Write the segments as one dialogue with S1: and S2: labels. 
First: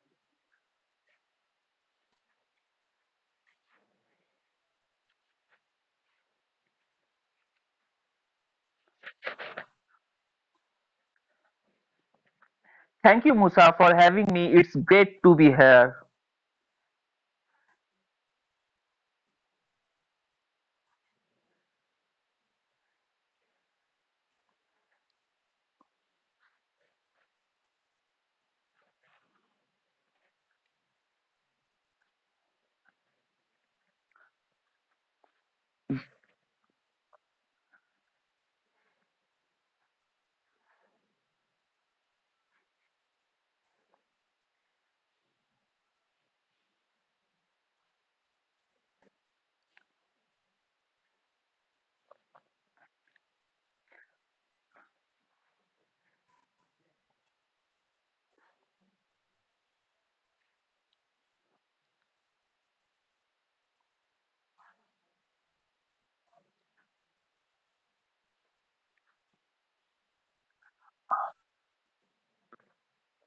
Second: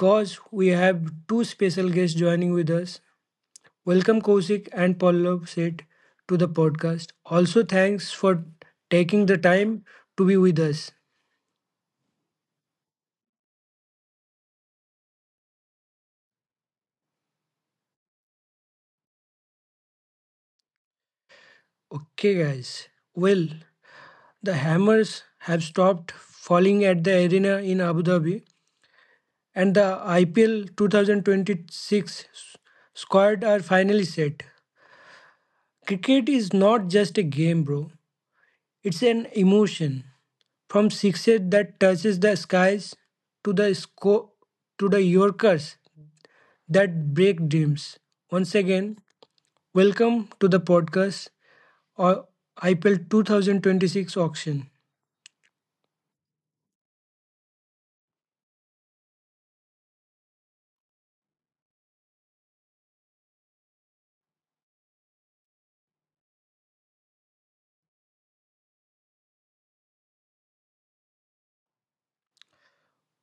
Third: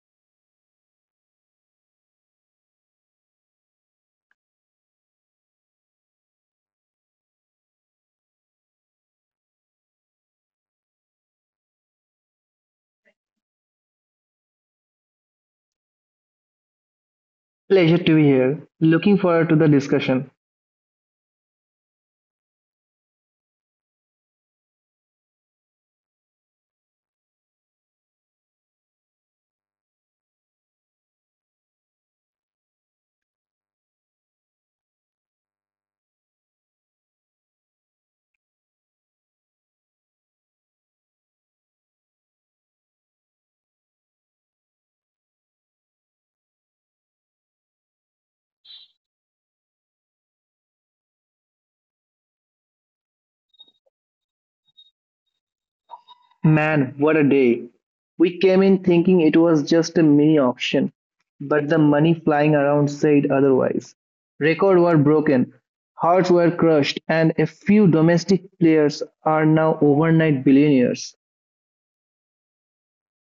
S1: because we have two special guests joining with us. Welcome Kosik and Pallav Seth to the podcast. Also, thanks for taking the time to be with us.
S2: Thank you, Musa, for having me. It's great to be here.
S3: Pleasure to be here. Looking forward to the discussion.
S1: Okay, guys. Well, the Hammers have stopped falling at the arena in Abu Dhabi, and the IPL 2026 squad are finally set. Cricket is not just a game, bro. It's an emotion. From sixes that touches the skies to the sco- to the Yorkers that break dreams. Once again, welcome to the podcast or IPL 2026 auction.
S3: Man, what a day. We came in thinking it was just a mini auction, but the money flying around said otherwise. Records were broken, hearts were crushed, and a few domestic players are now overnight billionaires.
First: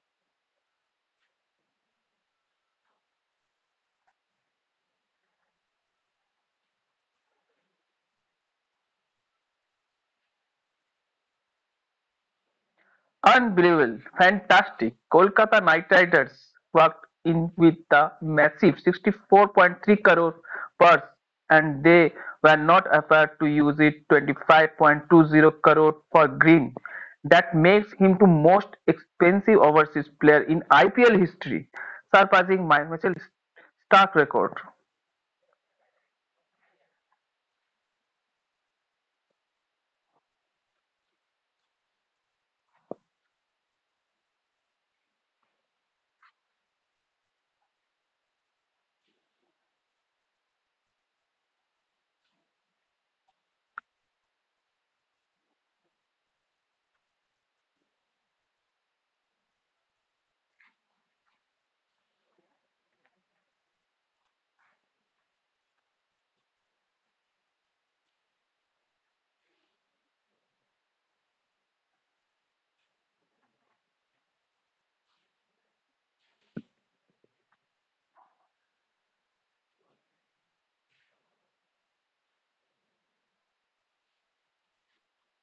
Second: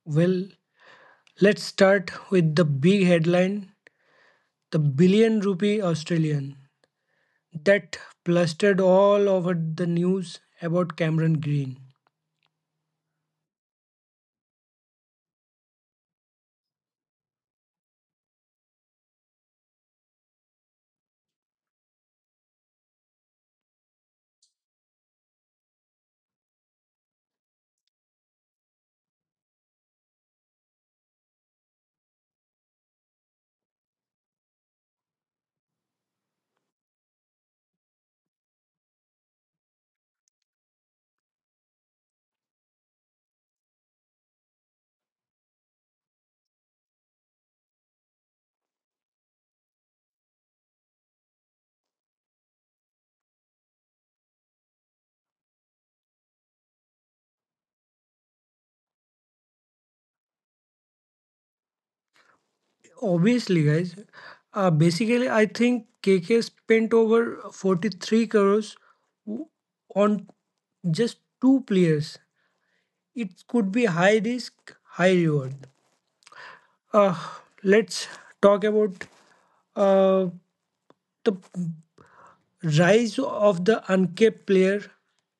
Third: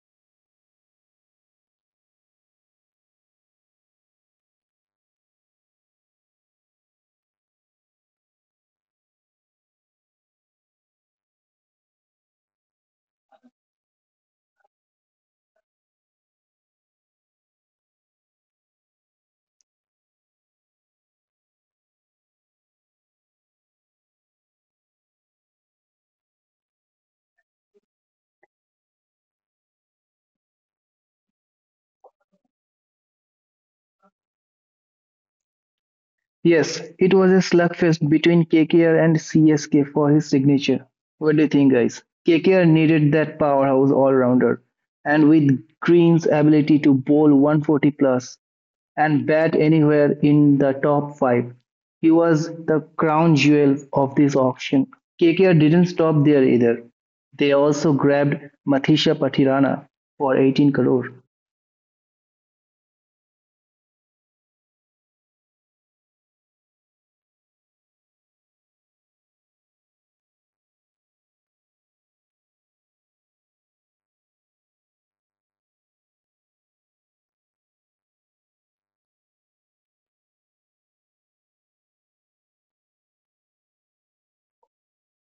S1: Well, let's start with the big headline, the billion rupee Australian that plastered all over the news about Cameron Green.
S2: Unbelievable, fantastic. Kolkata Knight Riders walked in with the massive 64.3 crore purse, and they were not afraid to use it. 25.20 crore for Green. That makes him the most expensive overseas player in IPL history, surpassing my Michael Stark record.
S3: Yes, it was a slugfest between KKR and CSK for his signature. What do you think, guys? KKR needed that powerhouse all rounder, and with Green's ability to bowl 140 plus and bat anywhere in the top five, he was the crown jewel of this auction. KKR didn't stop there either. They also grabbed Mathisha Patirana for 18 crore.
S1: Obviously, guys. Basically, I think K K spent over 43 crores w- on just two players. It could be high risk, high reward. Uh, let's talk about uh, the rise of the uncapped player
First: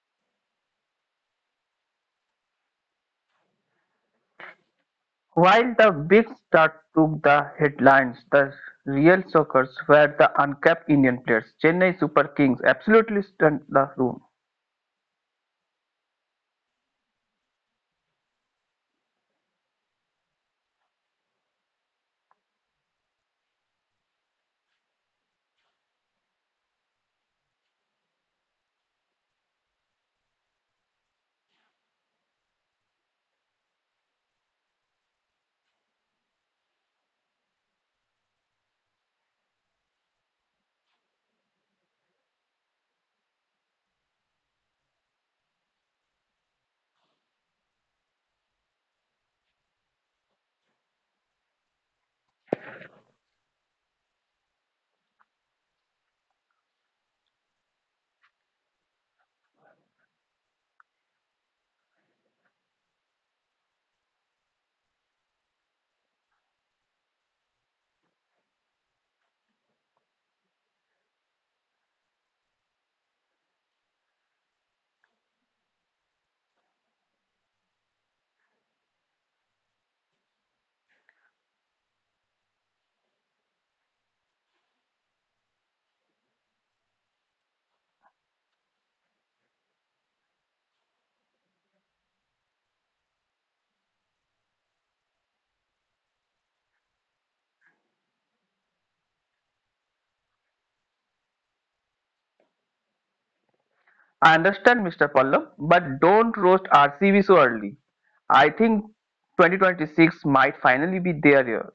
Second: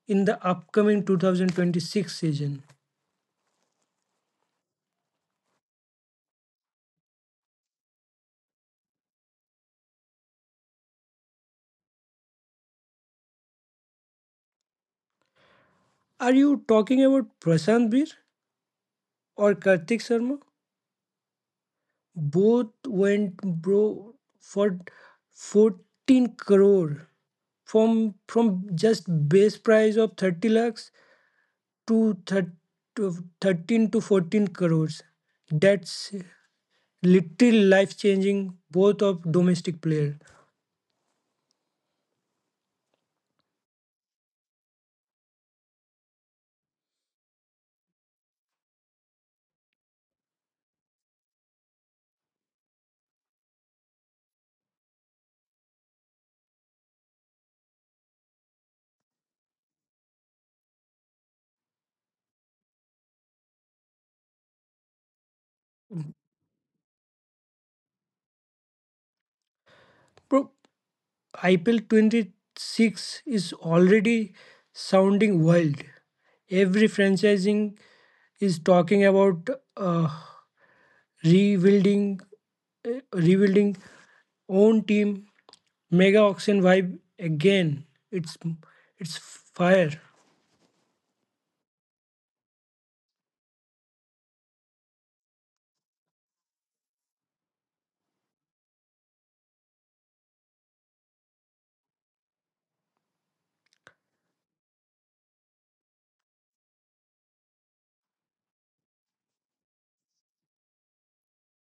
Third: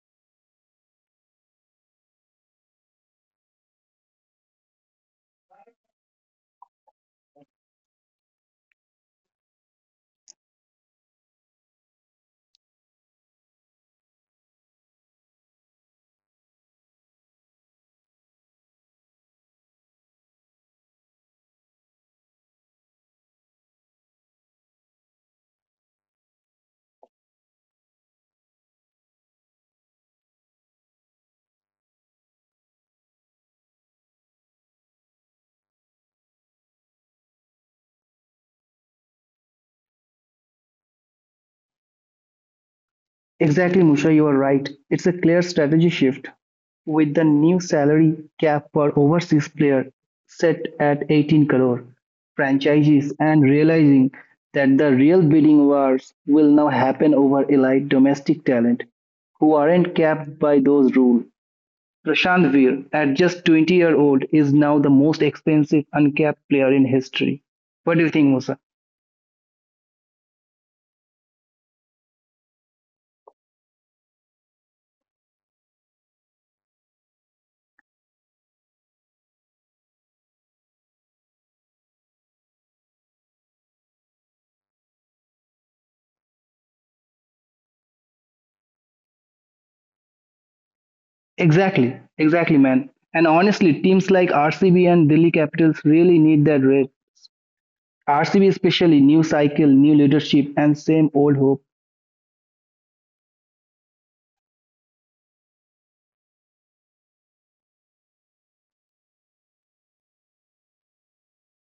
S1: in the upcoming 2026 season.
S2: While the Big Star took the headlines, the real shockers were the uncapped Indian players. Chennai Super Kings absolutely stunned the room.
S1: Are you talking about Prashant Bir or Kartik Sharma? Both went bro for 14 crore from just base price of 30 lakhs to thir- to 13 to 14 crores. That's literally life changing both of domestic player.
S3: Exactly, Musha, you are right. It's a clear strategy shift with the new salary cap for overseas player set at 18 crore. Franchises and realizing that the real bidding wars will now happen over elite domestic talent who aren't capped by those rules. Prashant Veer, at just 20-year-old, is now the most expensive uncapped player in history. What do you think, Musa?
S1: Bro, IPL 26 is already sounding wild. Every franchising is talking about uh, rebuilding rebuilding own team, mega auction vibe again. It's it's fire.
S3: Exactly, exactly, man. And honestly, teams like RCB and Delhi Capitals really need that rep. RCB especially, new cycle, new leadership, and same old hope.
S2: I understand, Mr. Pallam, but don't roast RCB so early. I think 2026 might finally be their year.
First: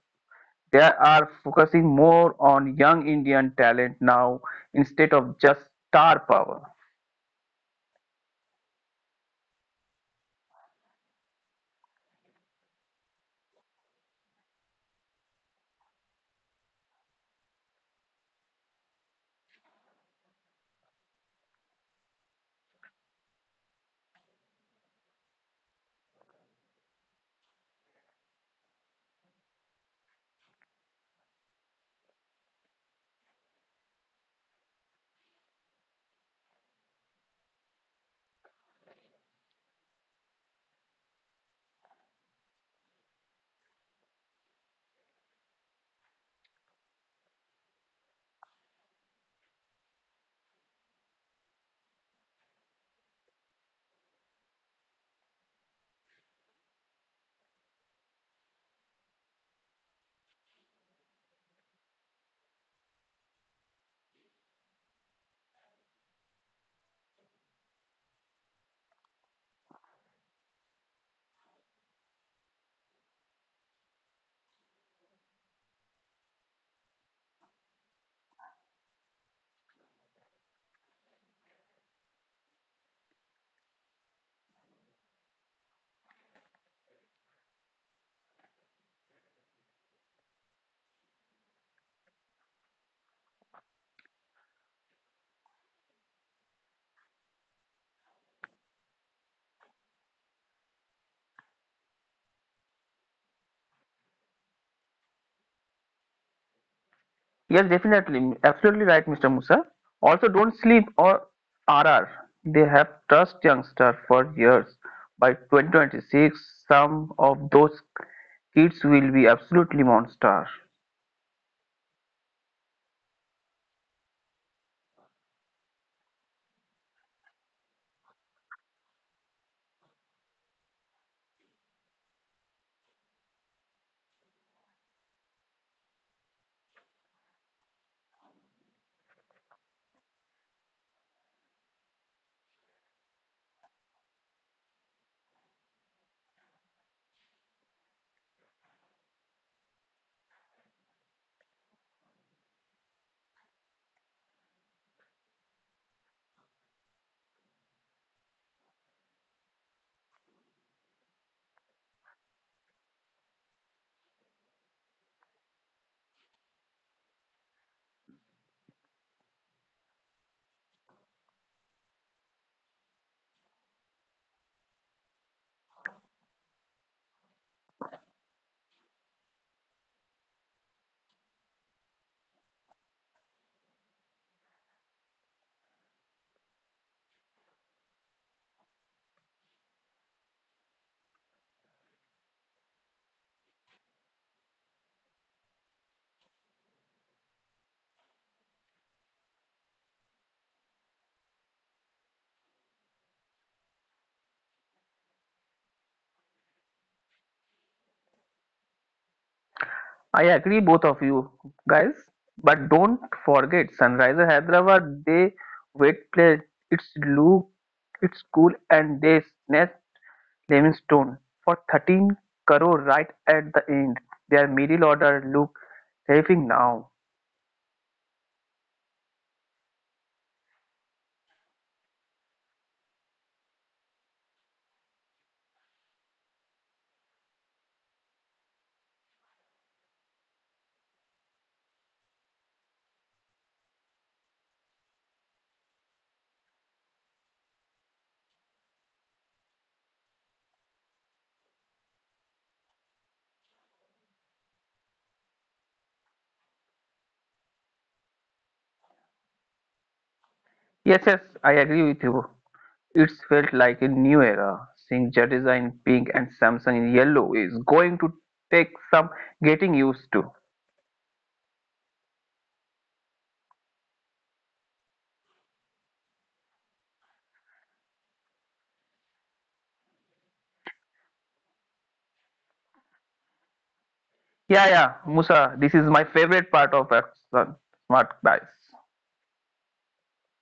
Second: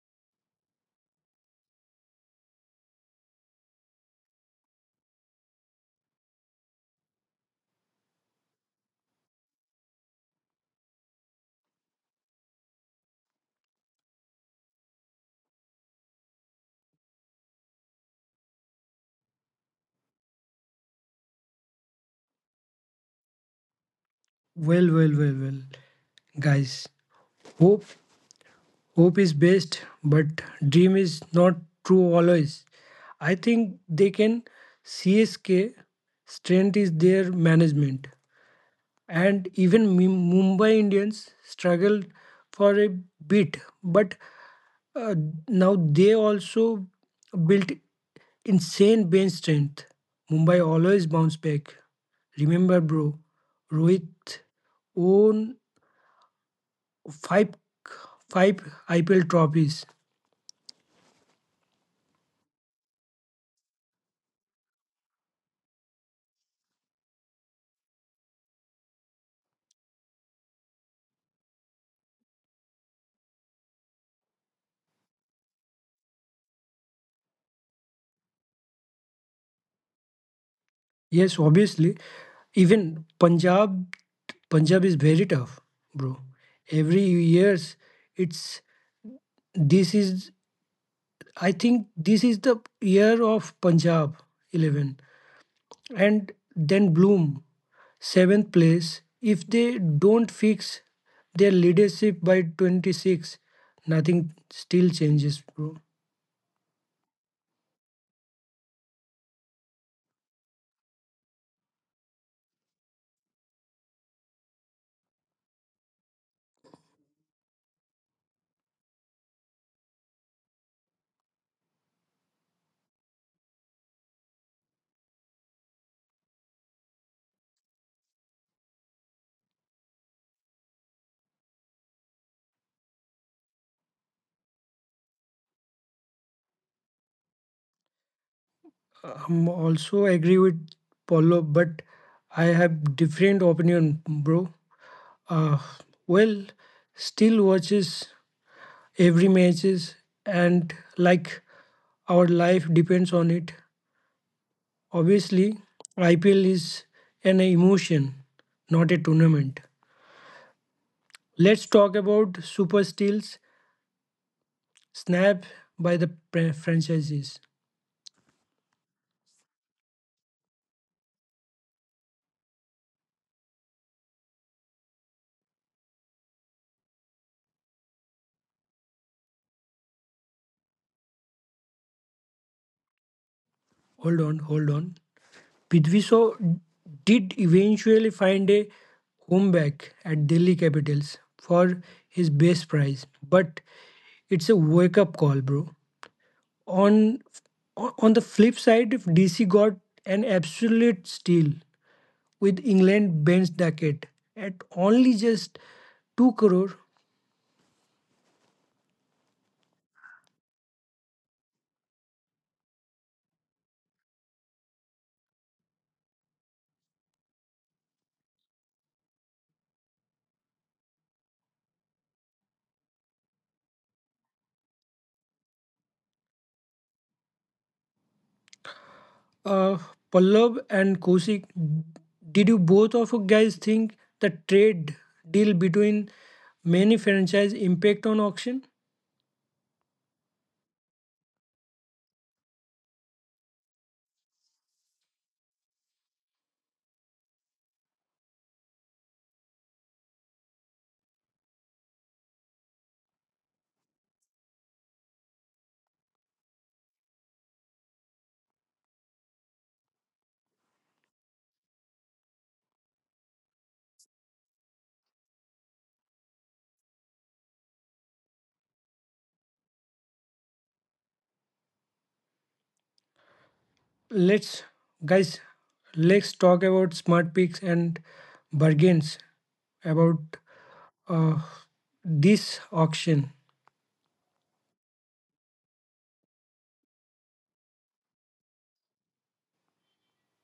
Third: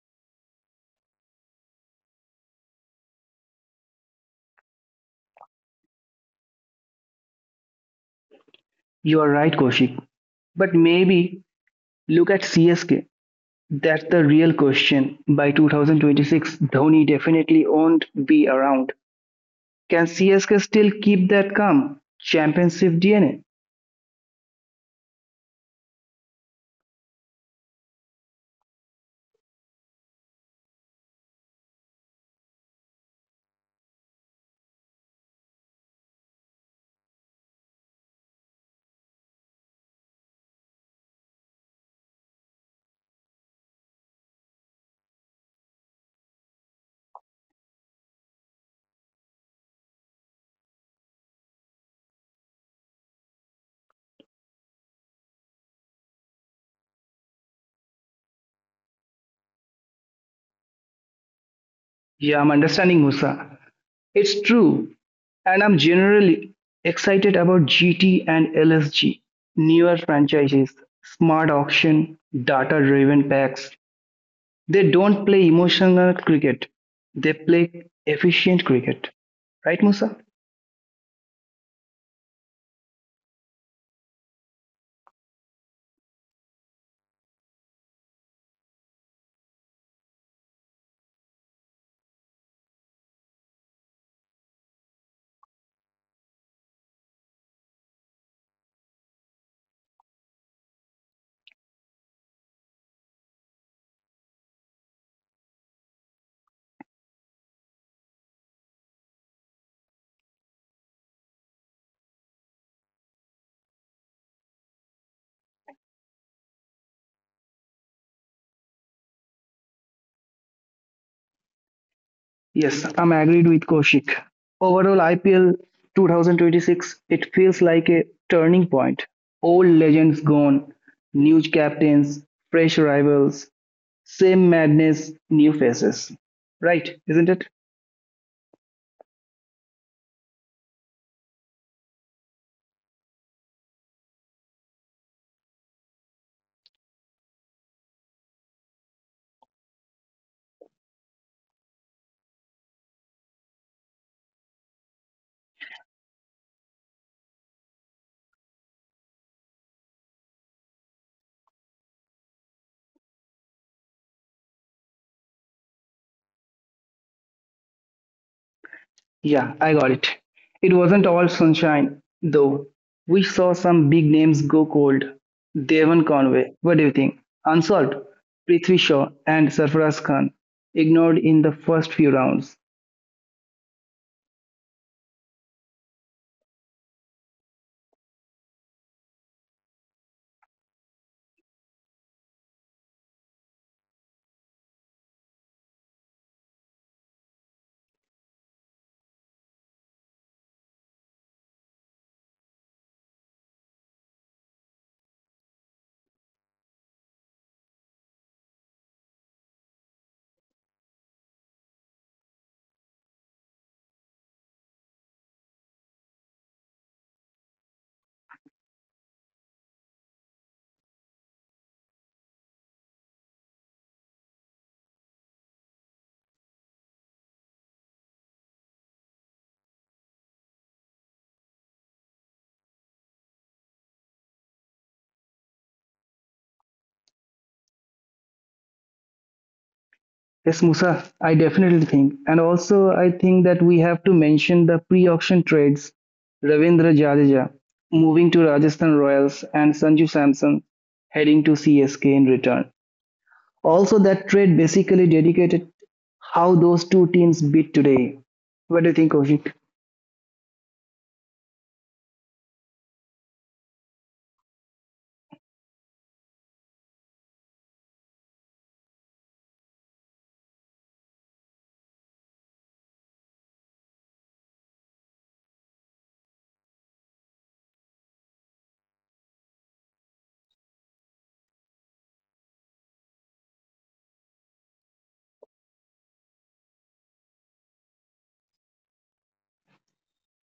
S2: They are focusing more on young Indian talent now instead of just star power.
S3: You are right, Kaushik. But maybe look at CSK. That's the real question. By 2026, Dhoni definitely won't be around. Can CSK still keep that calm championship DNA?
S1: Well, guys, hope hope is best but dream is not true always. I think they can. CSK strength is their management, and even Mumbai Indians struggled for a bit, but uh, now they also built insane bench strength. Mumbai always bounce back. Remember, bro, Rohit won five five IPL trophies.
S3: Yeah, I'm understanding, Musa. It's true. And I'm generally excited about GT and LSG, newer franchises, smart auction, data driven packs. They don't play emotional cricket, they play efficient cricket. Right, Musa?
S1: Yes, obviously, even Punjab is very tough, bro. Every years, it's this is I think this is the year of Punjab 11 and then Bloom 7th place. If they don't fix their leadership by 26, nothing still changes, bro.
S2: Yes, definitely. Absolutely right, Mr. Musa. Also, don't sleep or RR. They have trust youngster for years. By 2026, some of those kids will be absolutely monster.
S3: Yes, I'm agreed with Kaushik. Overall, IPL 2026, it feels like a turning point. Old legends gone, new captains, fresh rivals, same madness, new faces. Right, isn't it?
S1: I'm also agree with Paulo, but I have different opinion, bro. Uh, well, still watches every matches and like our life depends on it. Obviously, IPL is an emotion, not a tournament. Let's talk about super steals snapped by the franchises.
S3: Yeah, I got it. It wasn't all sunshine, though. We saw some big names go cold. Devon Conway, what do you think? Unsolved, Prithvi Shaw and Sarfaraz Khan, ignored in the first few rounds.
S1: Hold on, hold on. Pidviso did eventually find a comeback at Delhi Capitals for his base prize, but it's a wake up call, bro. On on the flip side, if DC got an absolute steal with England Ben's Duckett at only just 2 crore.
S2: I agree, both of you guys. But don't forget, Sunriser Hyderabad. They wet play. It's look, it's cool, and they snatch Livingstone for 13 crore right at the end. Their middle order look terrifying now.
S1: uh, Pallab and Kosik, did you both of you guys think the trade deal between many franchise impact on auction?
S3: Yes, Musa, I definitely think. And also, I think that we have to mention the pre auction trades Ravindra Jadeja moving to Rajasthan Royals and Sanju Samson heading to CSK in return. Also, that trade basically dedicated how those two teams beat today. What do you think, Koshik?
S2: Yes, yes, I agree with you. It's felt like a new era. Seeing Jadeja in pink and Samsung in yellow is going to take some getting used to.
S1: Let's guys, let's talk about smart picks and bargains about uh, this auction.
S2: Yeah, yeah, Musa, this is my favorite part of Axon Smart Buys.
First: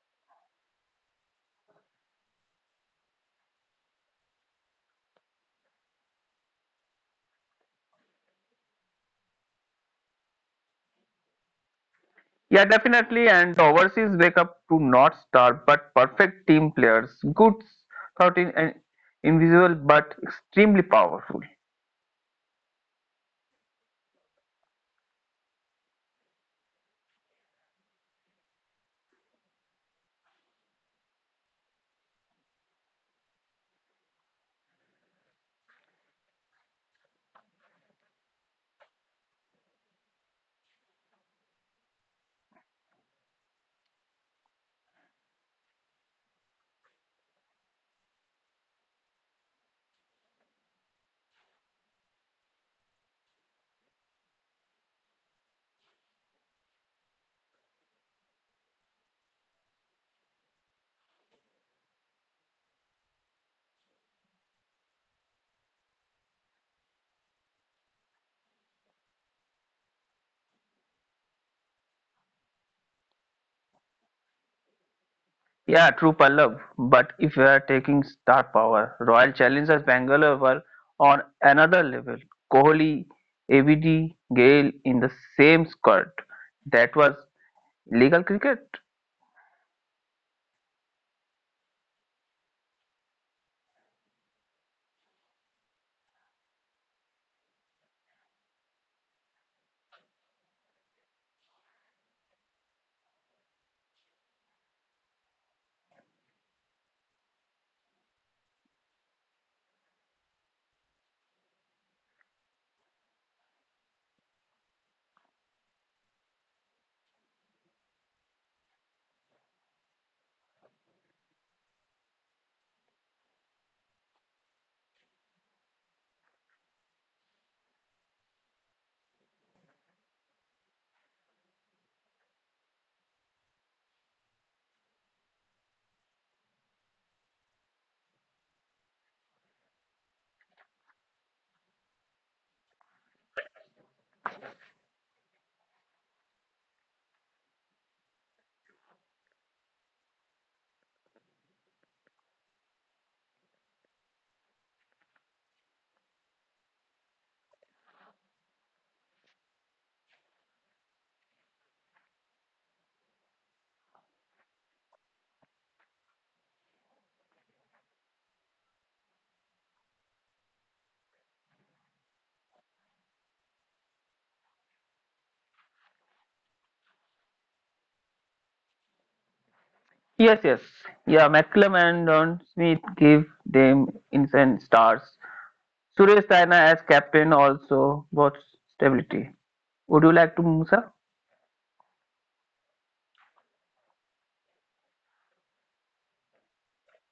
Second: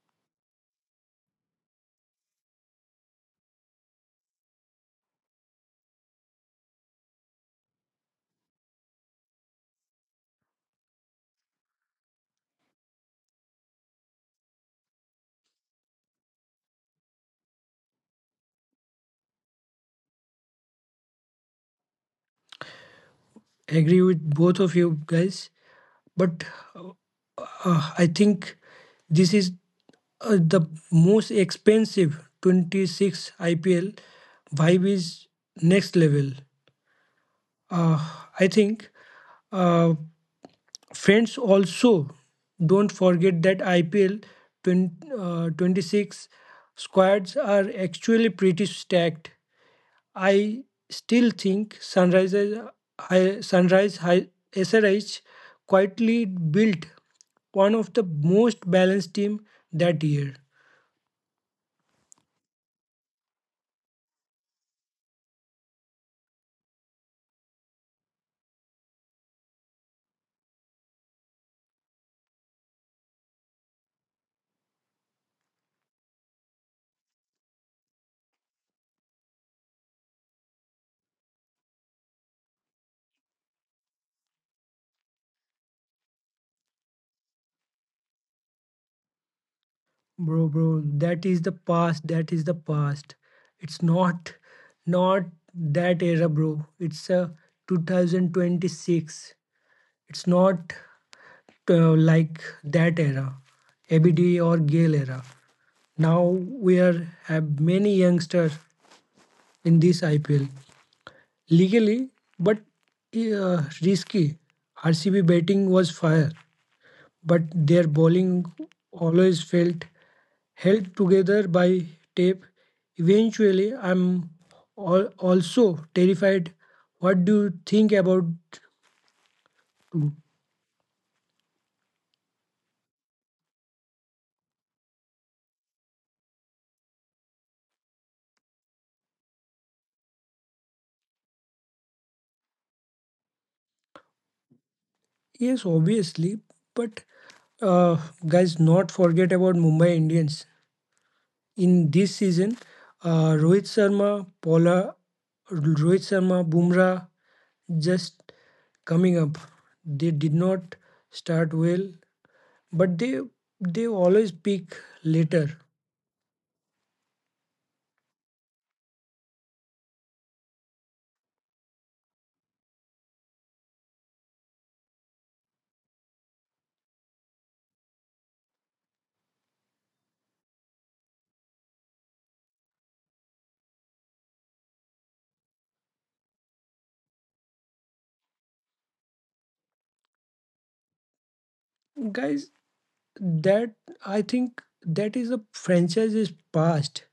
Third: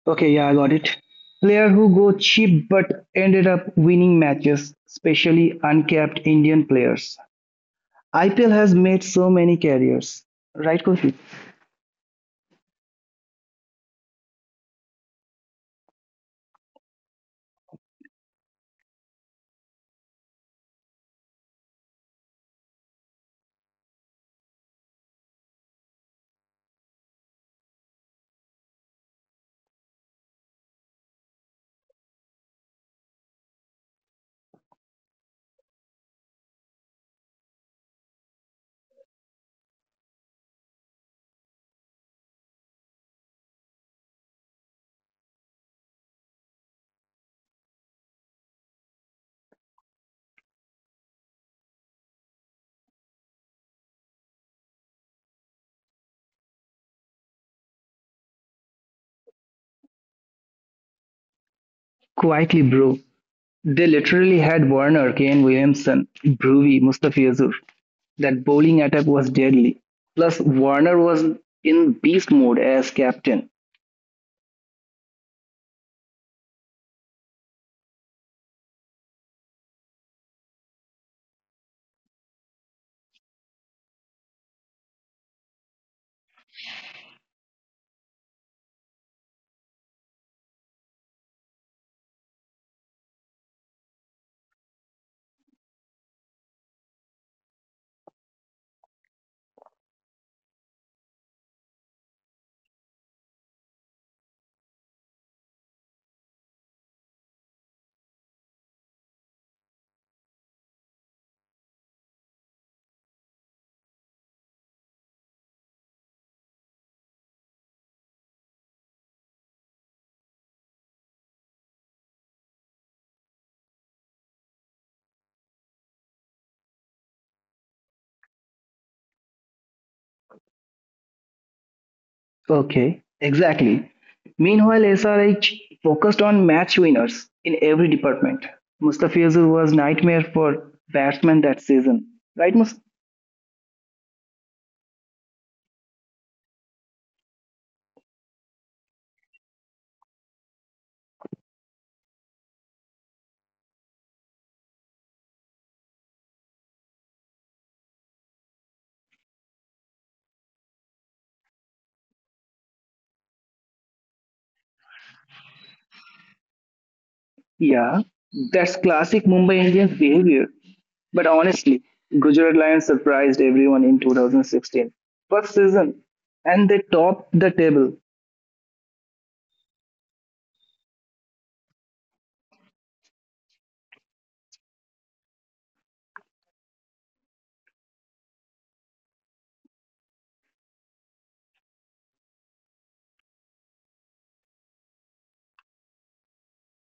S3: Okay, yeah, I got it. Player who go cheap but ended up winning matches, especially uncapped Indian players. IPL has made so many carriers, right, Koshik?
S2: Yeah, definitely. And the overseas wake up to not star but perfect team players. Good, 13 and invisible but extremely powerful.
S1: Agree with both of you guys, but uh, I think this is the most expensive 26 IPL. Vibe is next level. Uh, I think uh, friends also don't forget that IPL 20, 26 squads are actually pretty stacked. I still think Sunrises, Hi- Sunrise Hi- SRH quietly built one of the most balanced team that year.
S3: Quietly, bro. They literally had Warner, Kane Williamson, Brewy, Mustafizur. That bowling attack was deadly. Plus, Warner was in beast mode as captain.
S2: Yeah, true Pallav. But if we are taking star power, Royal Challengers Bangalore were on another level. Kohli, ABD, Gale in the same squad. That was legal cricket.
S1: Bro, bro, that is the past. That is the past. It's not that era, bro. It's a 2026. It's not like that era, ABD or Gale era. Now we are have many youngsters in this IPL, legally but risky. RCB batting was fire, but their bowling always felt held together by tape. Eventually, I'm also terrified. What do you think about? Two?
S3: Okay, exactly. Meanwhile, SRH focused on match winners in every department. Mustafizur was nightmare for batsmen that season. Right, Mus?
S1: Yes, obviously, but uh, guys, not forget about Mumbai Indians in this season. Uh, Rohit Sharma, Paula, Rohit Sharma, Bumrah, just coming up. They did not start well, but they always peak later.
S3: Yeah, that's classic Mumbai Indians behavior. But honestly, Gujarat Lions surprised everyone in 2016. First season, and they topped the table.
S2: Yes, yes. Yeah, McCallum and Don Smith gave them instant stars. Suresh Raina as captain also brought stability. Would you like to, Musa?
S1: Guys, that I think that is a franchise's past.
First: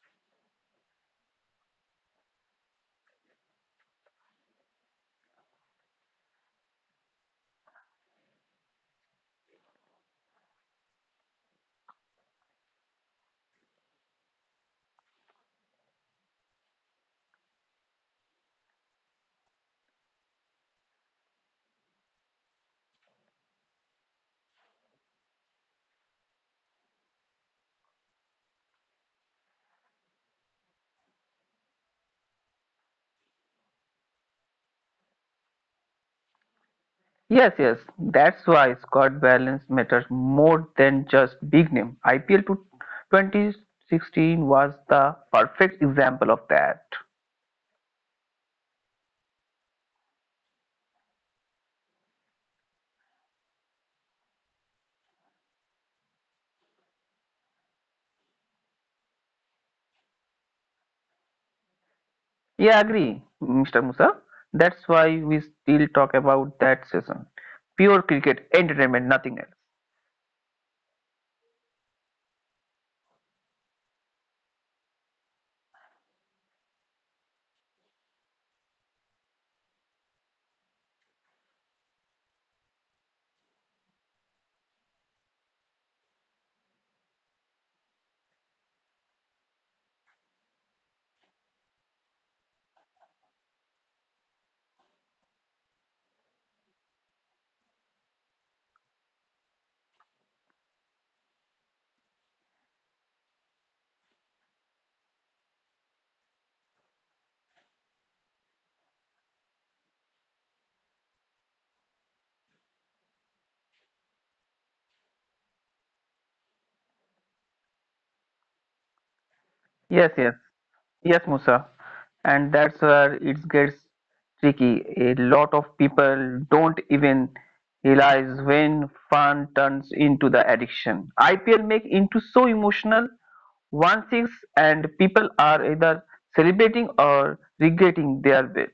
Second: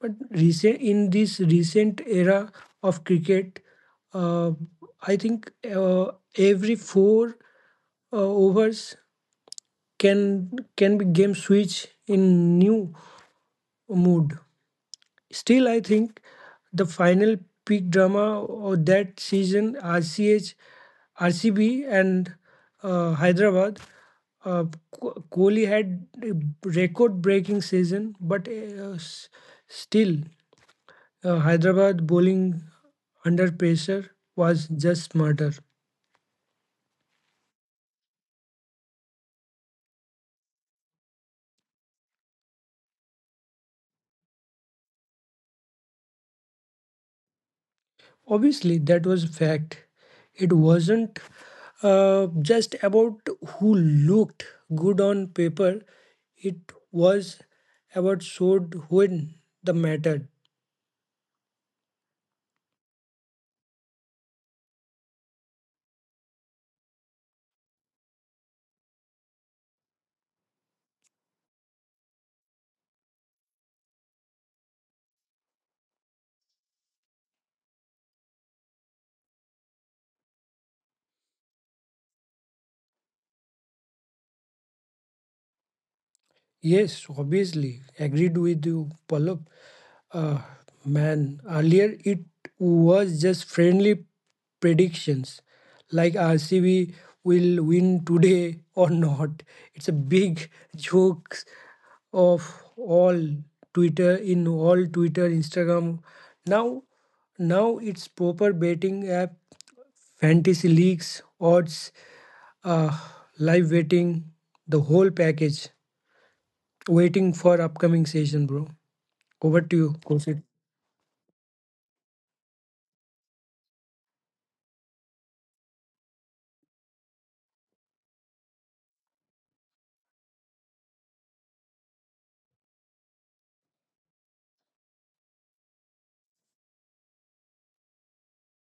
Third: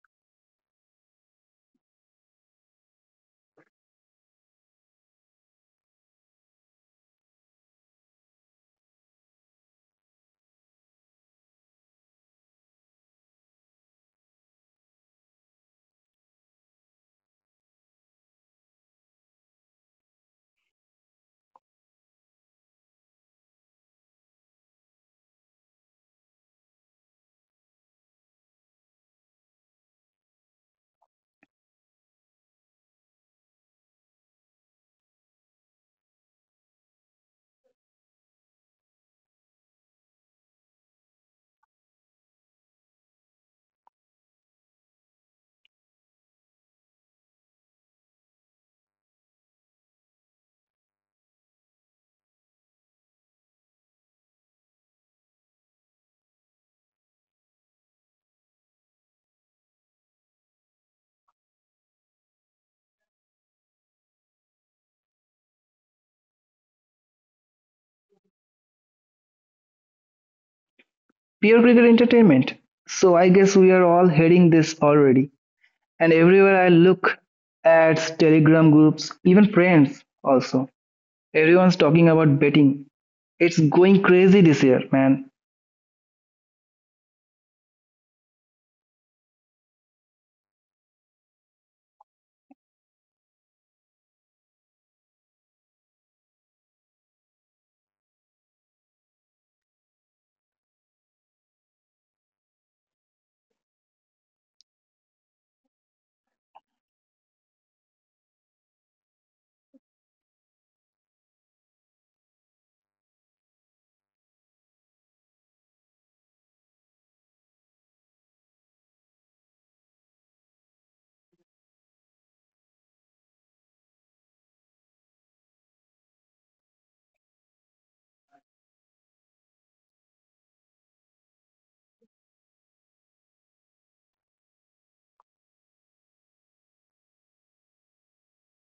S1: But recent in this recent era of cricket, uh, I think every four overs can can be game switch in new mood. Still, I think the final peak drama of that season, RCB and Hyderabad. Uh, Kohli had a record-breaking season, but still, Hyderabad bowling under pressure was just smarter.
S2: Yes, yes. That's why squad balance matters more than just big name. IPL to 2016 was the perfect example of that.
S1: Obviously, that was fact. It wasn't just about who looked good on paper. It was about showed when the matter.
S2: Yeah, agree, Mr. Musa. That's why we still talk about that season. Pure cricket entertainment, nothing else.
S3: Pure cricket entertainment. So I guess we are all heading this already. And everywhere I look, ads, telegram groups, even friends also. Everyone's talking about betting. It's going crazy this year, man.
S1: Yes, obviously. Agreed with you, Pallab. Uh, man, earlier it was just friendly predictions like RCB will win today or not. It's a big joke of all in all Twitter, Instagram. Now, now it's proper betting app, fantasy leagues, odds, uh, live betting, the whole package. Waiting for upcoming session, bro. Over to you,
S2: Yes, yes.
S1: Kosit.
S2: Yes, Musa, and that's where it gets tricky. A lot of people don't even realize when fun turns into the addiction. IPL make into so emotional one six, and people are either celebrating or regretting their bet.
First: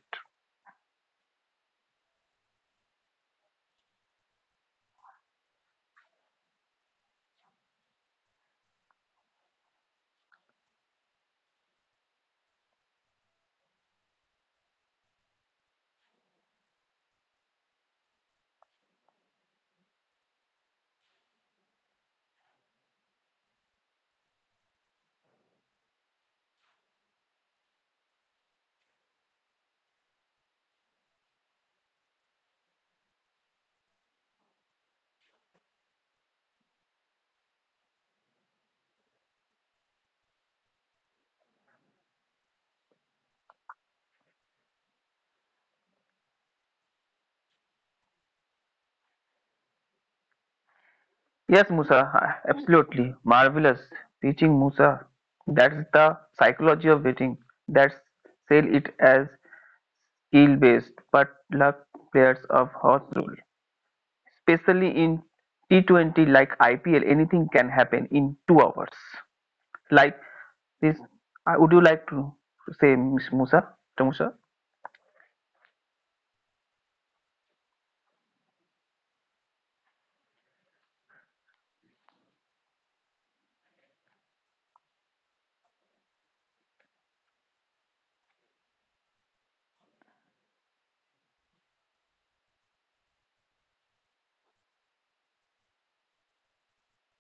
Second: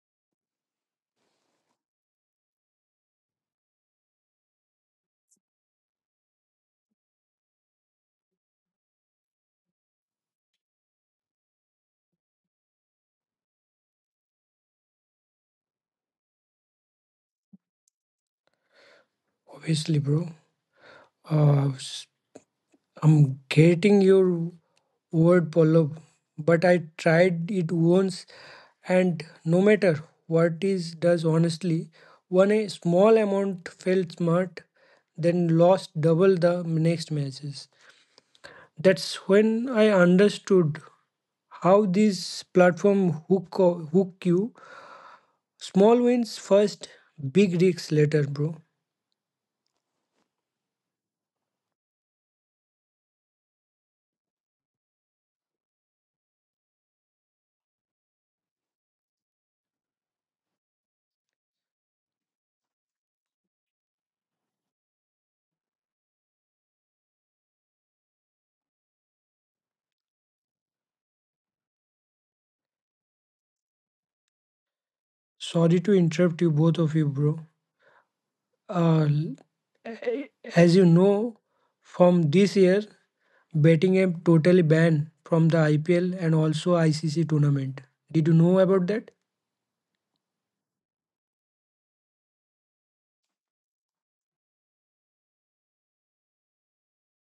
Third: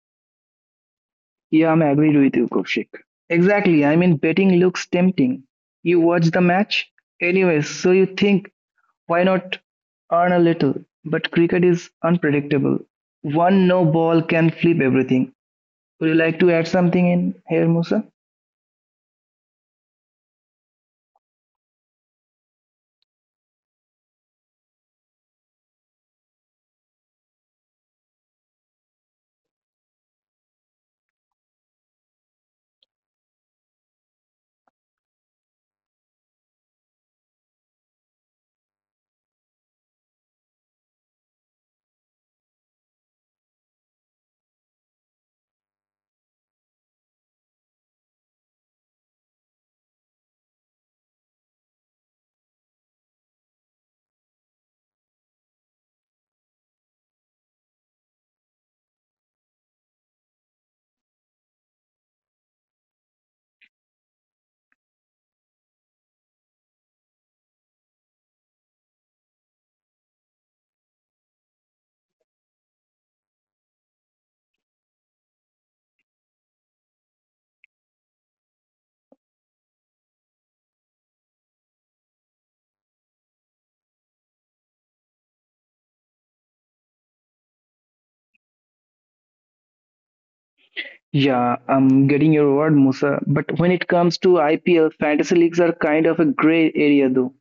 S3: Yeah, I'm agreed with you, Kaushik. Exactly. I mean, betting looks tempting. You watch the match anyways, so you think, why not earn a little? But cricket is unpredictable. One no ball can flip everything. Would you like to add something in here, Musa?
S1: Obviously, bro. Uh, s- I'm getting your word, Pallab, but I tried it once, and no matter what is does honestly, one a small amount felt smart, then lost double the next matches. That's when I understood how these platform hook hook you. Small wins first, big risks later, bro.
S2: Yes, Musa, absolutely marvelous teaching, Musa. That's the psychology of betting. That's sell it as skill based, but luck players of horse rule, especially in T20 like IPL, anything can happen in 2 hours. Like this, would you like to say, Ms. Musa, Mr. Musa?
S1: Sorry to interrupt you, both of you, bro. Uh, as you know, from this year, Bettingham totally banned from the IPL and also ICC tournament. Did you know about that?
S3: Yeah, I'm getting your word, Musa. But when it comes to IPL, fantasy leagues are kind of a gray area, though.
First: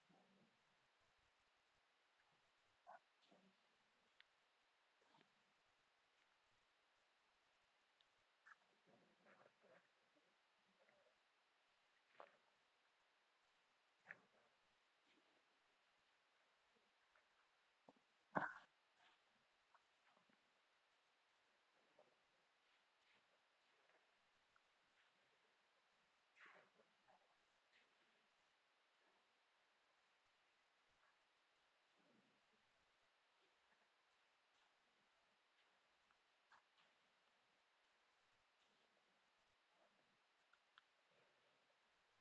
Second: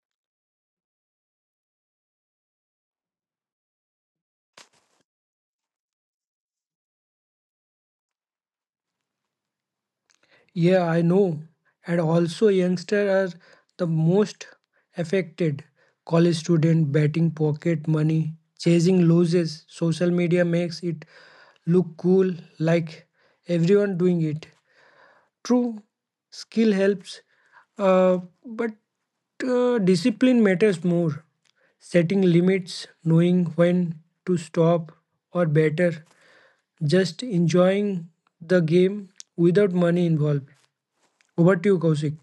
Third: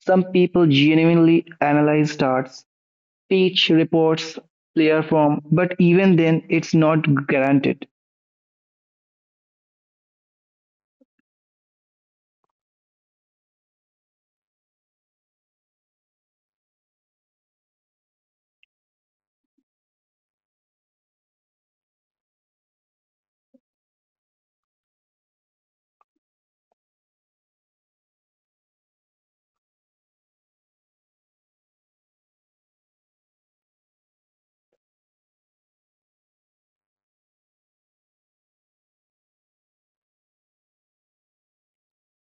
S3: Some people genuinely analyze starts. Teach reports player form, but even then, it's not guaranteed.
S1: Yeah, I know. And also, youngsters are the most affected. College student betting pocket money, chasing losses. Social media makes it look cool, like everyone doing it. True, skill helps, uh, but discipline matters more. Setting limits, knowing when to stop, or better, just enjoying the game without money involved. Over to you, Kaushik.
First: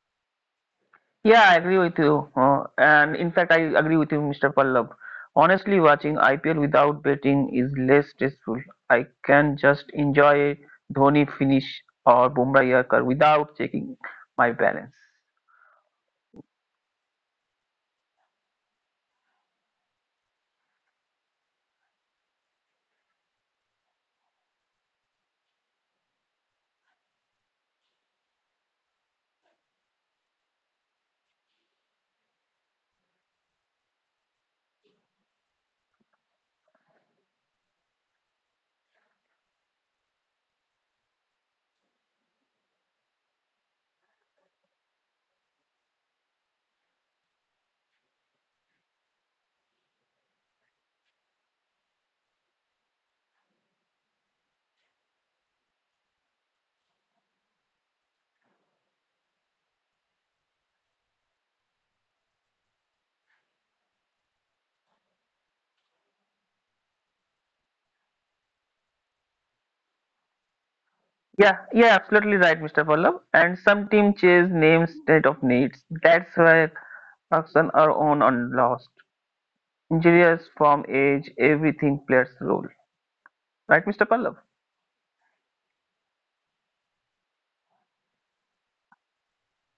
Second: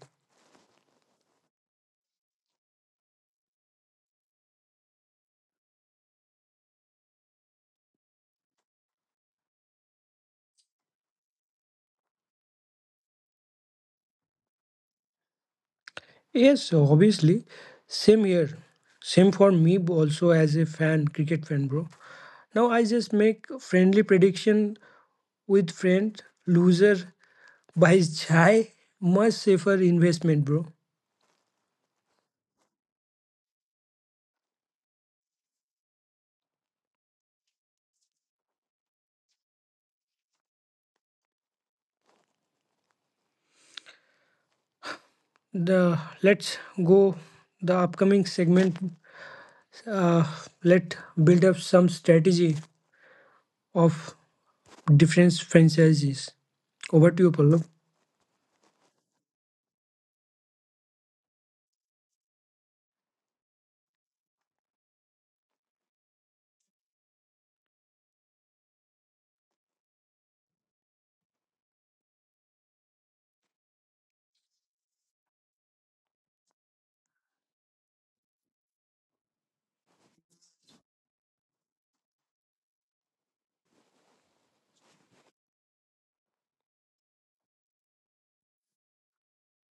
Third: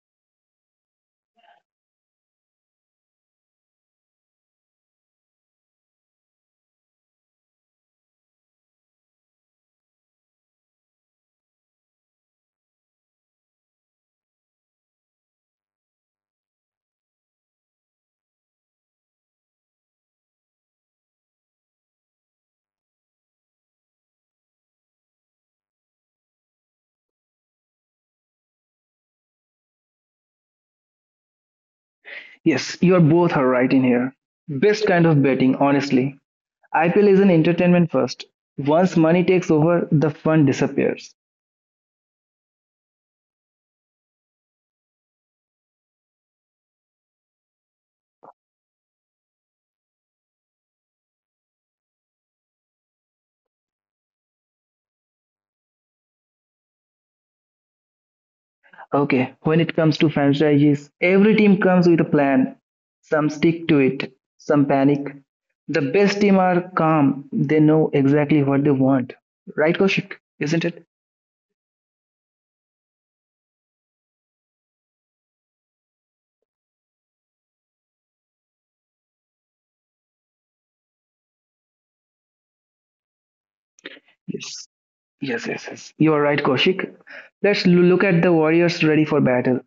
S2: Yeah, I agree with you. And in fact, I agree with you, Mr. Pallab. Honestly, watching IPL without betting is less stressful. I can just enjoy a Dhoni finish or Bumrah Yarkar without checking my balance.
S1: Yes, obviously. Same here. Same for me also as a fan, cricket fan, bro. Now I just make friendly prediction with friend. Loser buys chai. Much safer investment, bro.
S3: Yes, you're both are right in here. Best kind of betting, honestly. IPL is an entertainment first. Once money takes over, the fun disappears.
S1: The let's go the upcoming segment. Uh, let build up some strategy of different franchises. Over to you, Pallav.
S3: Okay, when it comes to franchises, every team comes with a plan. Some stick to it, some panic. The best team are calm, they know exactly what they want. Right, Kaushik? Isn't it?
S2: Yeah, yeah, absolutely right, Mr. Pallab. And some team chase names instead of needs. That's why Actions are won and lost. Injuries, from age, everything plays a role. Right, Mr. Pallav?
S3: Yes. Yes, yes, yes. You are right, Kaushik. Let's look at the Warriors ready for battle.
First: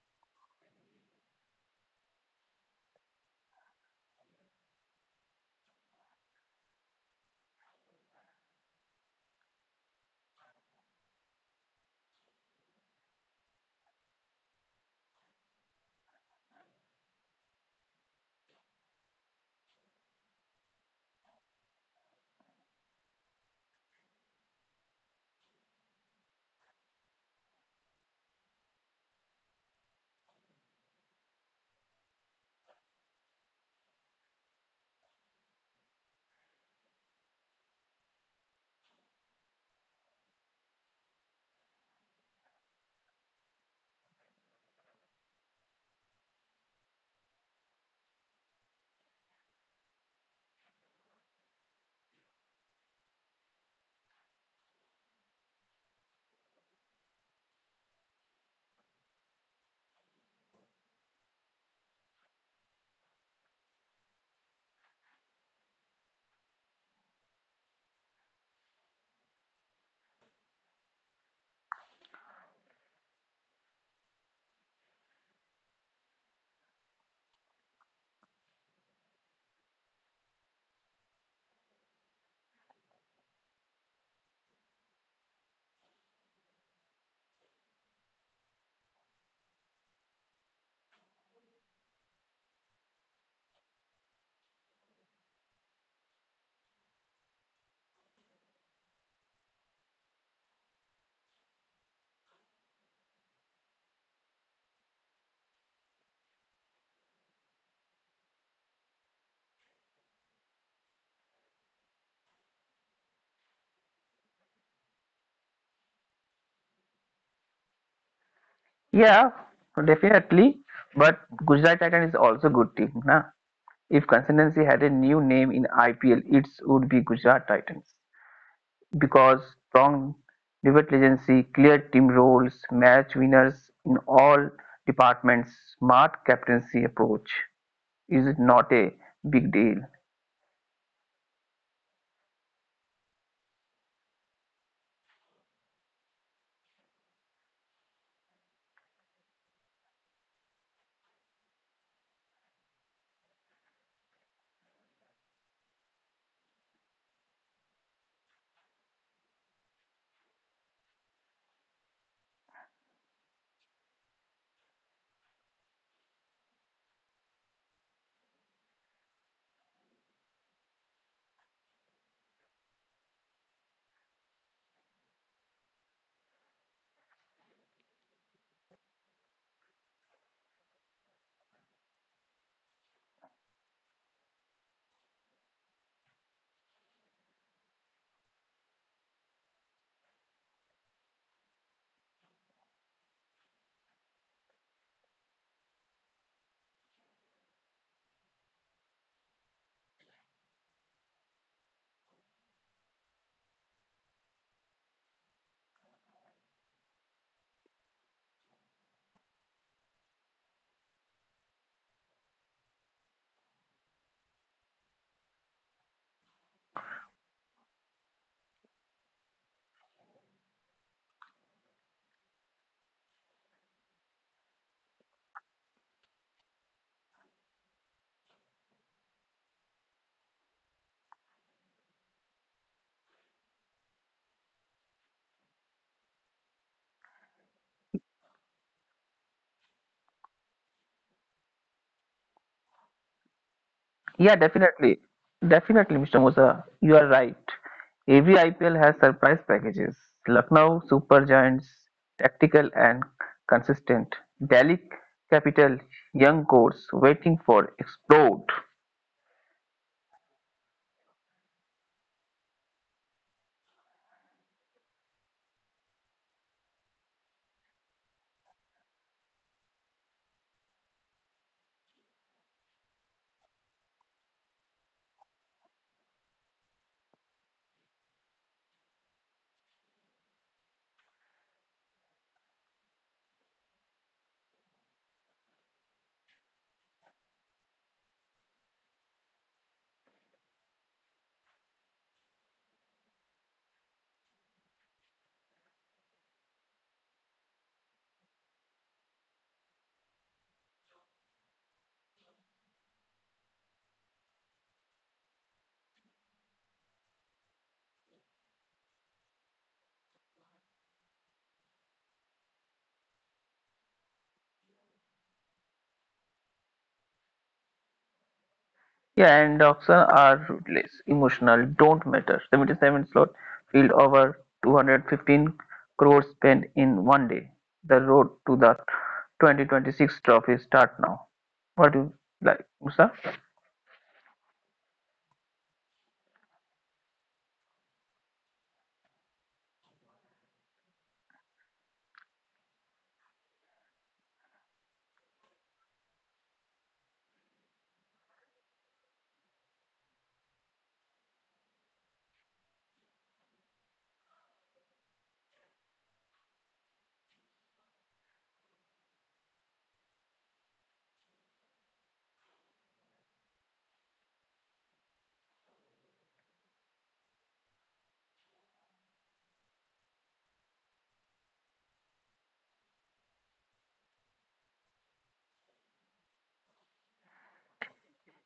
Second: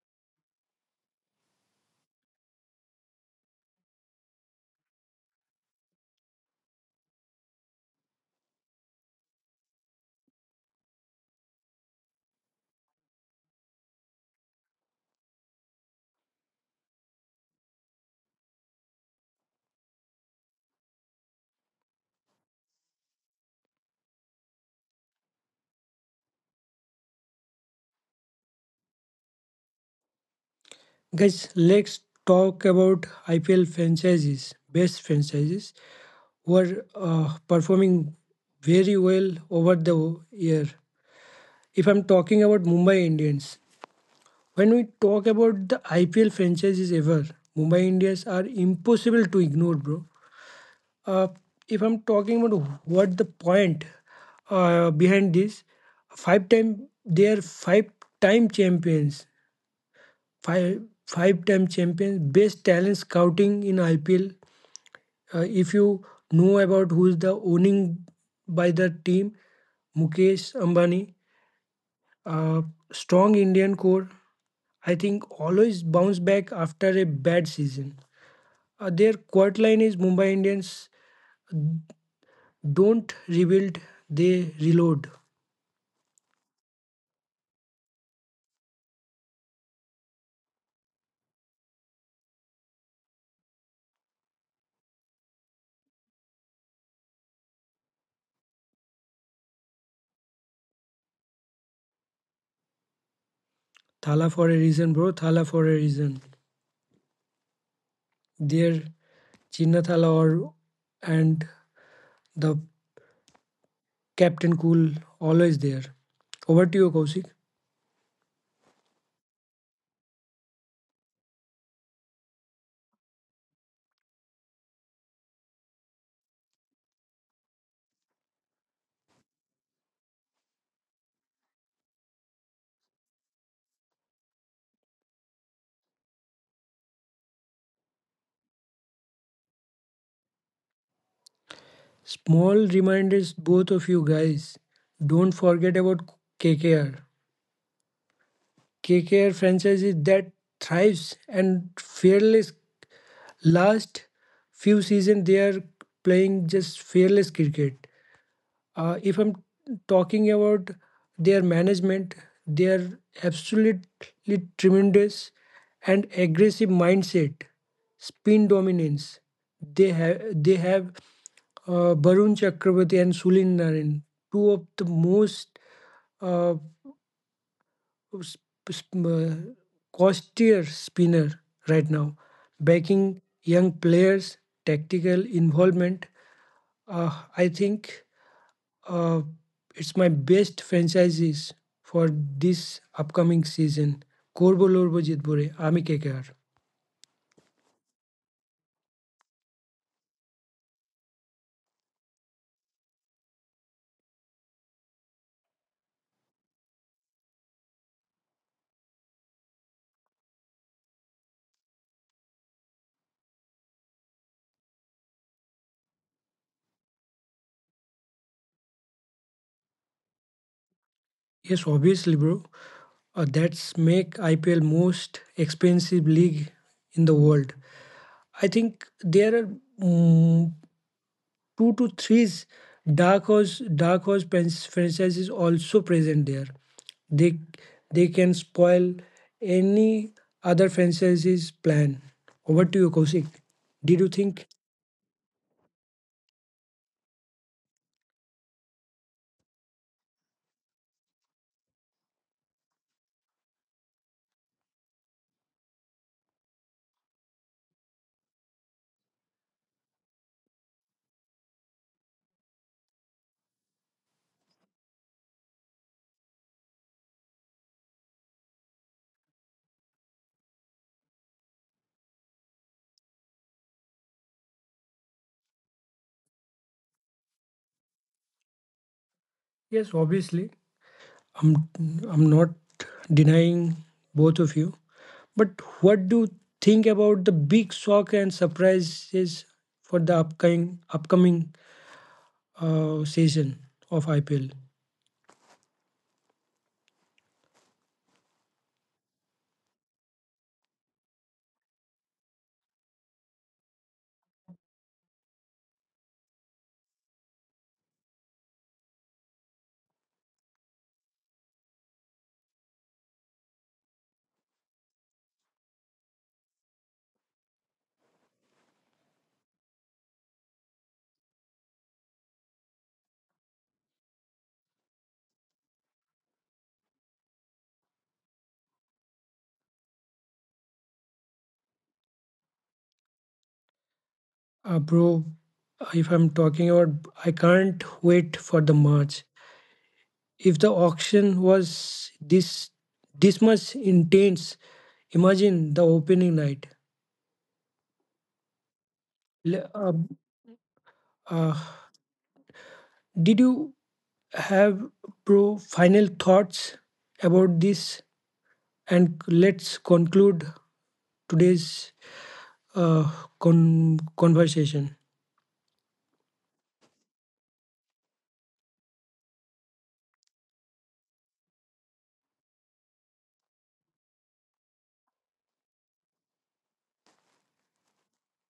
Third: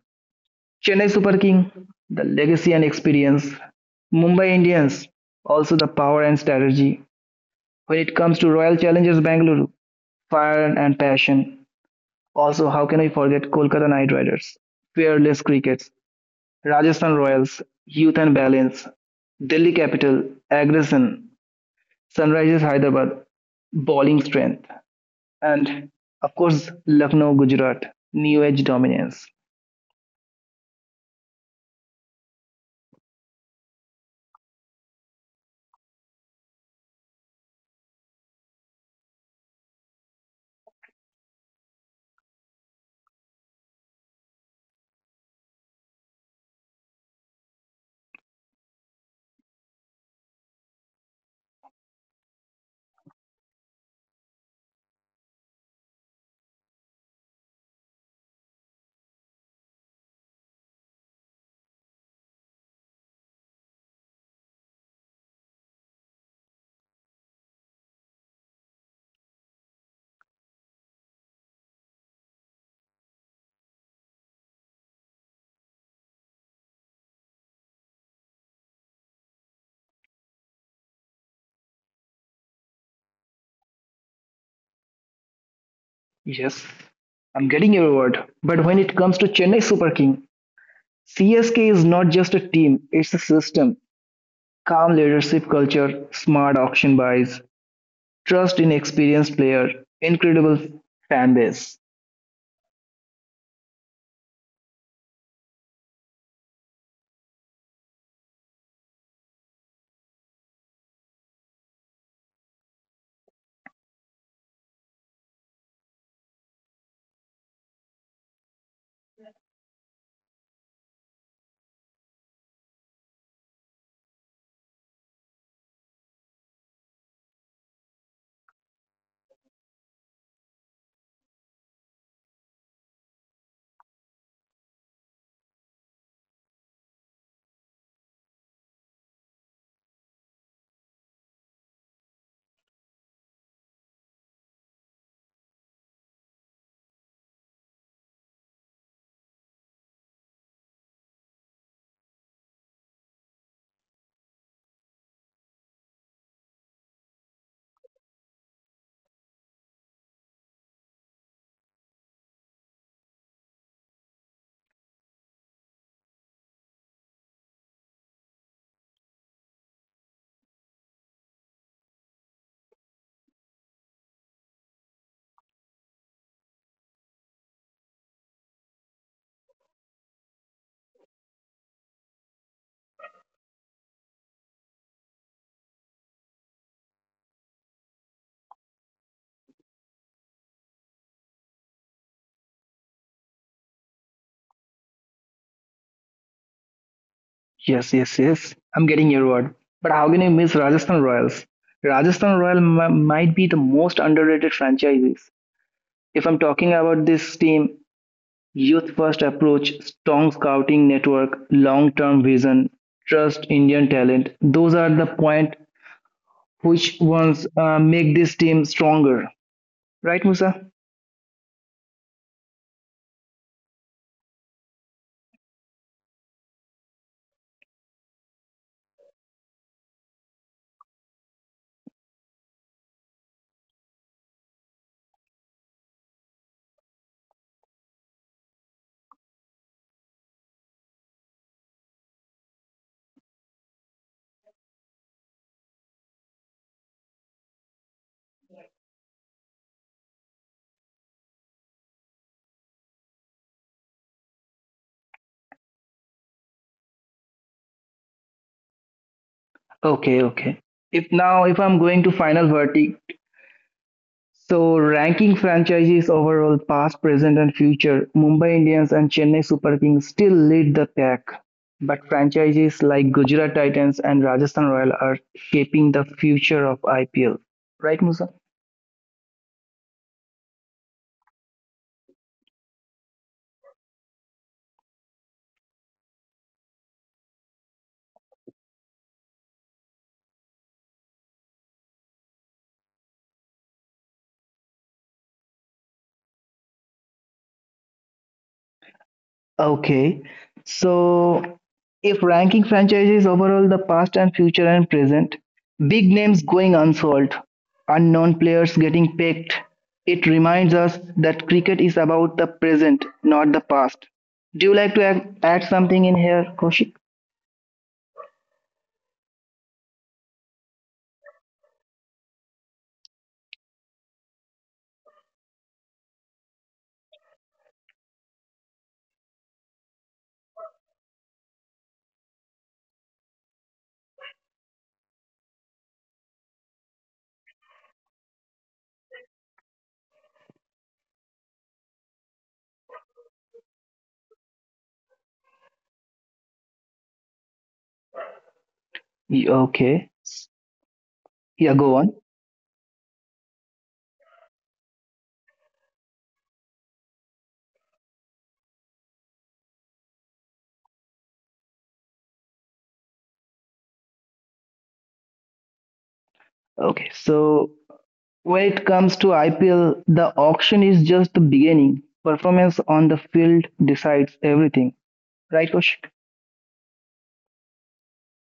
S3: Chennai Super King, the legacy and experience. Mumbai Indians, also the power and strategy. When it comes to Royal Challengers Bangalore, fire and passion. Also, how can we forget Kolkata Knight Riders, fearless crickets, Rajasthan Royals, youth and balance, Delhi Capital, aggression, Sunrisers Hyderabad, bowling strength, and of course Lucknow, Gujarat, new age dominance.
S1: Guys, let's talk about IPL franchises, best franchises were performing very well over the year. If I'm talking about Mumbai Indians, when we talk about the IPL franchises ever, Mumbai Indians are impossible to ignore, bro. Uh, if I'm talking about what the point behind this, five time they are five time champions, five time champions, best talent scouting in IPL. If you know about who is the owning by the team, Mukesh Ambani, uh, strong Indian core. I think always bounce back after a bad season. Their quote line is Mumbai Indians don't rebuild, they reload.
S3: Yes, I'm getting your word. But when it comes to Chennai Super King, CSK is not just a team, it's a system. Calm leadership culture, smart auction buys, trust in experienced player, incredible fan base.
S1: Thala for a reason, bro. Thala for a reason. Their Chinna Thala or and the Captain Cool, always there. Over to you, Kaushik.
S2: Yeah, definitely. But Gujarat Titan is also a good team. Na? If consistency had a new name in IPL, it would be Gujarat Titans. Because strong debate legacy, clear team roles, match winners in all departments, smart captaincy approach is not a big deal.
S1: Small reminders, both of you guys. Don't forget about KKR. KKR franchise is that thrives and fearless. Last few seasons, they are playing just fearless cricket. If I'm talking about their management, their absolutely tremendous and aggressive mindset, spin dominance. They have Barun Chakraborty and Sulin Narain, two of the most uh, sp- sp- uh, costlier spinner right now, backing young players, tactical involvement. I think uh, it's my best franchises for this upcoming season. Korbo Lorbo Jitbore, Ami KKR.
S3: Yes, yes, yes. I'm getting your word. But how can you miss Rajasthan Royals? Rajasthan Royal might be the most underrated franchises. If I'm talking about this team, youth first approach, strong scouting network, long term vision, trust Indian talent. Those are the point which ones make this team stronger. Right, Musa?
S1: Yes, obviously, bro. That's make IPL most expensive league in the world. I think there are mm, two to three dark horse franchises also present there. They they can spoil any other franchise's plan. Over to you, Kosik. Did you
S2: Yeah,
S1: think?
S2: definitely. Definitely, Mr. Musa, you are right. AV IPL has surprise packages. Lucknow Super Giants, tactical and consistent. Delhi Capital, young course, waiting for explode.
S3: Okay, okay. If now, if I'm going to final verdict, so ranking franchises overall, past, present, and future, Mumbai Indians and Chennai Super Kings still lead the pack. But franchises like Gujarat Titans and Rajasthan Royal are shaping the future of IPL. Right, Musa?
S1: Yes, obviously. I'm I'm not denying both of you. But what do you think about the big shock and surprises for the upcoming season of IPL?
S3: Okay, so if ranking franchises overall the past and future and present, big names going unsold, unknown players getting picked, it reminds us that cricket is about the present, not the past. Do you like to add something in here, Kaushik?
S2: Yeah, and auction are ruthless, emotional, don't matter. 77 slot field over 215 crores spent in one day. The road to the 2026 trophy start now. What do you like, Musa?
S1: Bro, if I'm talking about I can't wait for the March. If the auction was this much intense, imagine the opening night.
S3: Y-
S1: Le-
S3: Okay,
S1: Uh, uh,
S3: yeah, go on.
S1: Did you have pro final thoughts about this? And let's conclude today's uh, conversation.
S3: Okay, so when it comes to IPL, the auction is just the beginning. Performance on the field decides everything, right, Kaushik?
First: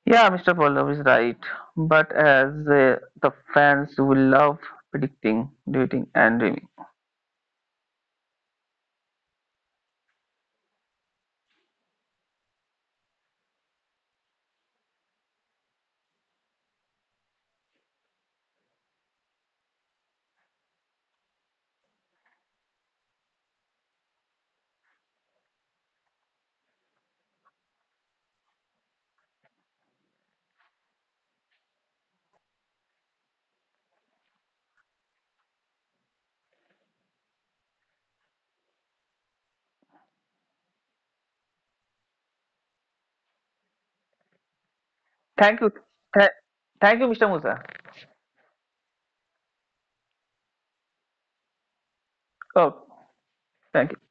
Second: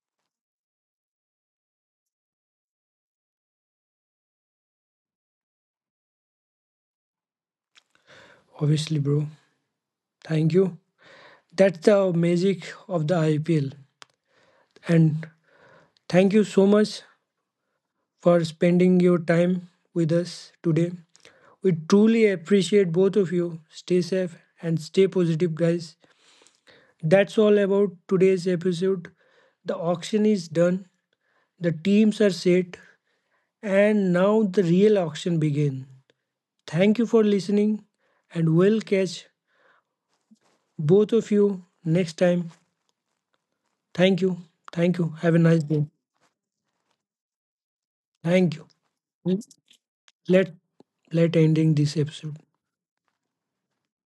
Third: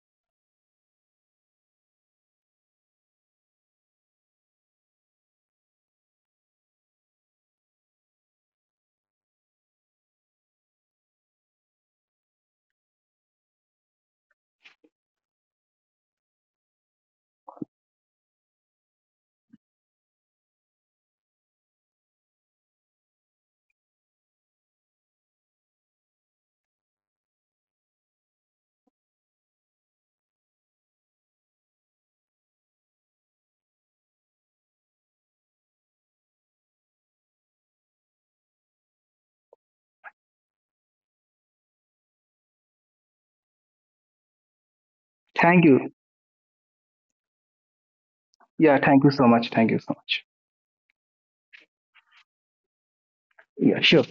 S2: Yeah, Mr. Pallav is right. But as the fans will love predicting, dating, and dreaming.
S1: Obviously, bro. Thank you. That's the magic of the IPL. And thank you so much for spending your time with us today. We truly appreciate both of you. Stay safe and stay positive, guys. That's all about today's episode. The auction is done. The teams are set, and now the real auction begins. Thank you for listening, and we'll catch both of you next time. Thank you. Thank you. Have a
S2: Thank
S1: nice
S3: Thank
S2: you.
S1: day.
S3: you.
S2: Th- thank you, Mr. Musa.
S1: Thank you.
S3: Yeah, thank you so much. Thank you so much.
S1: Let let ending this episode.
S2: Oh,
S3: Yeah,
S2: thank you.
S3: sure.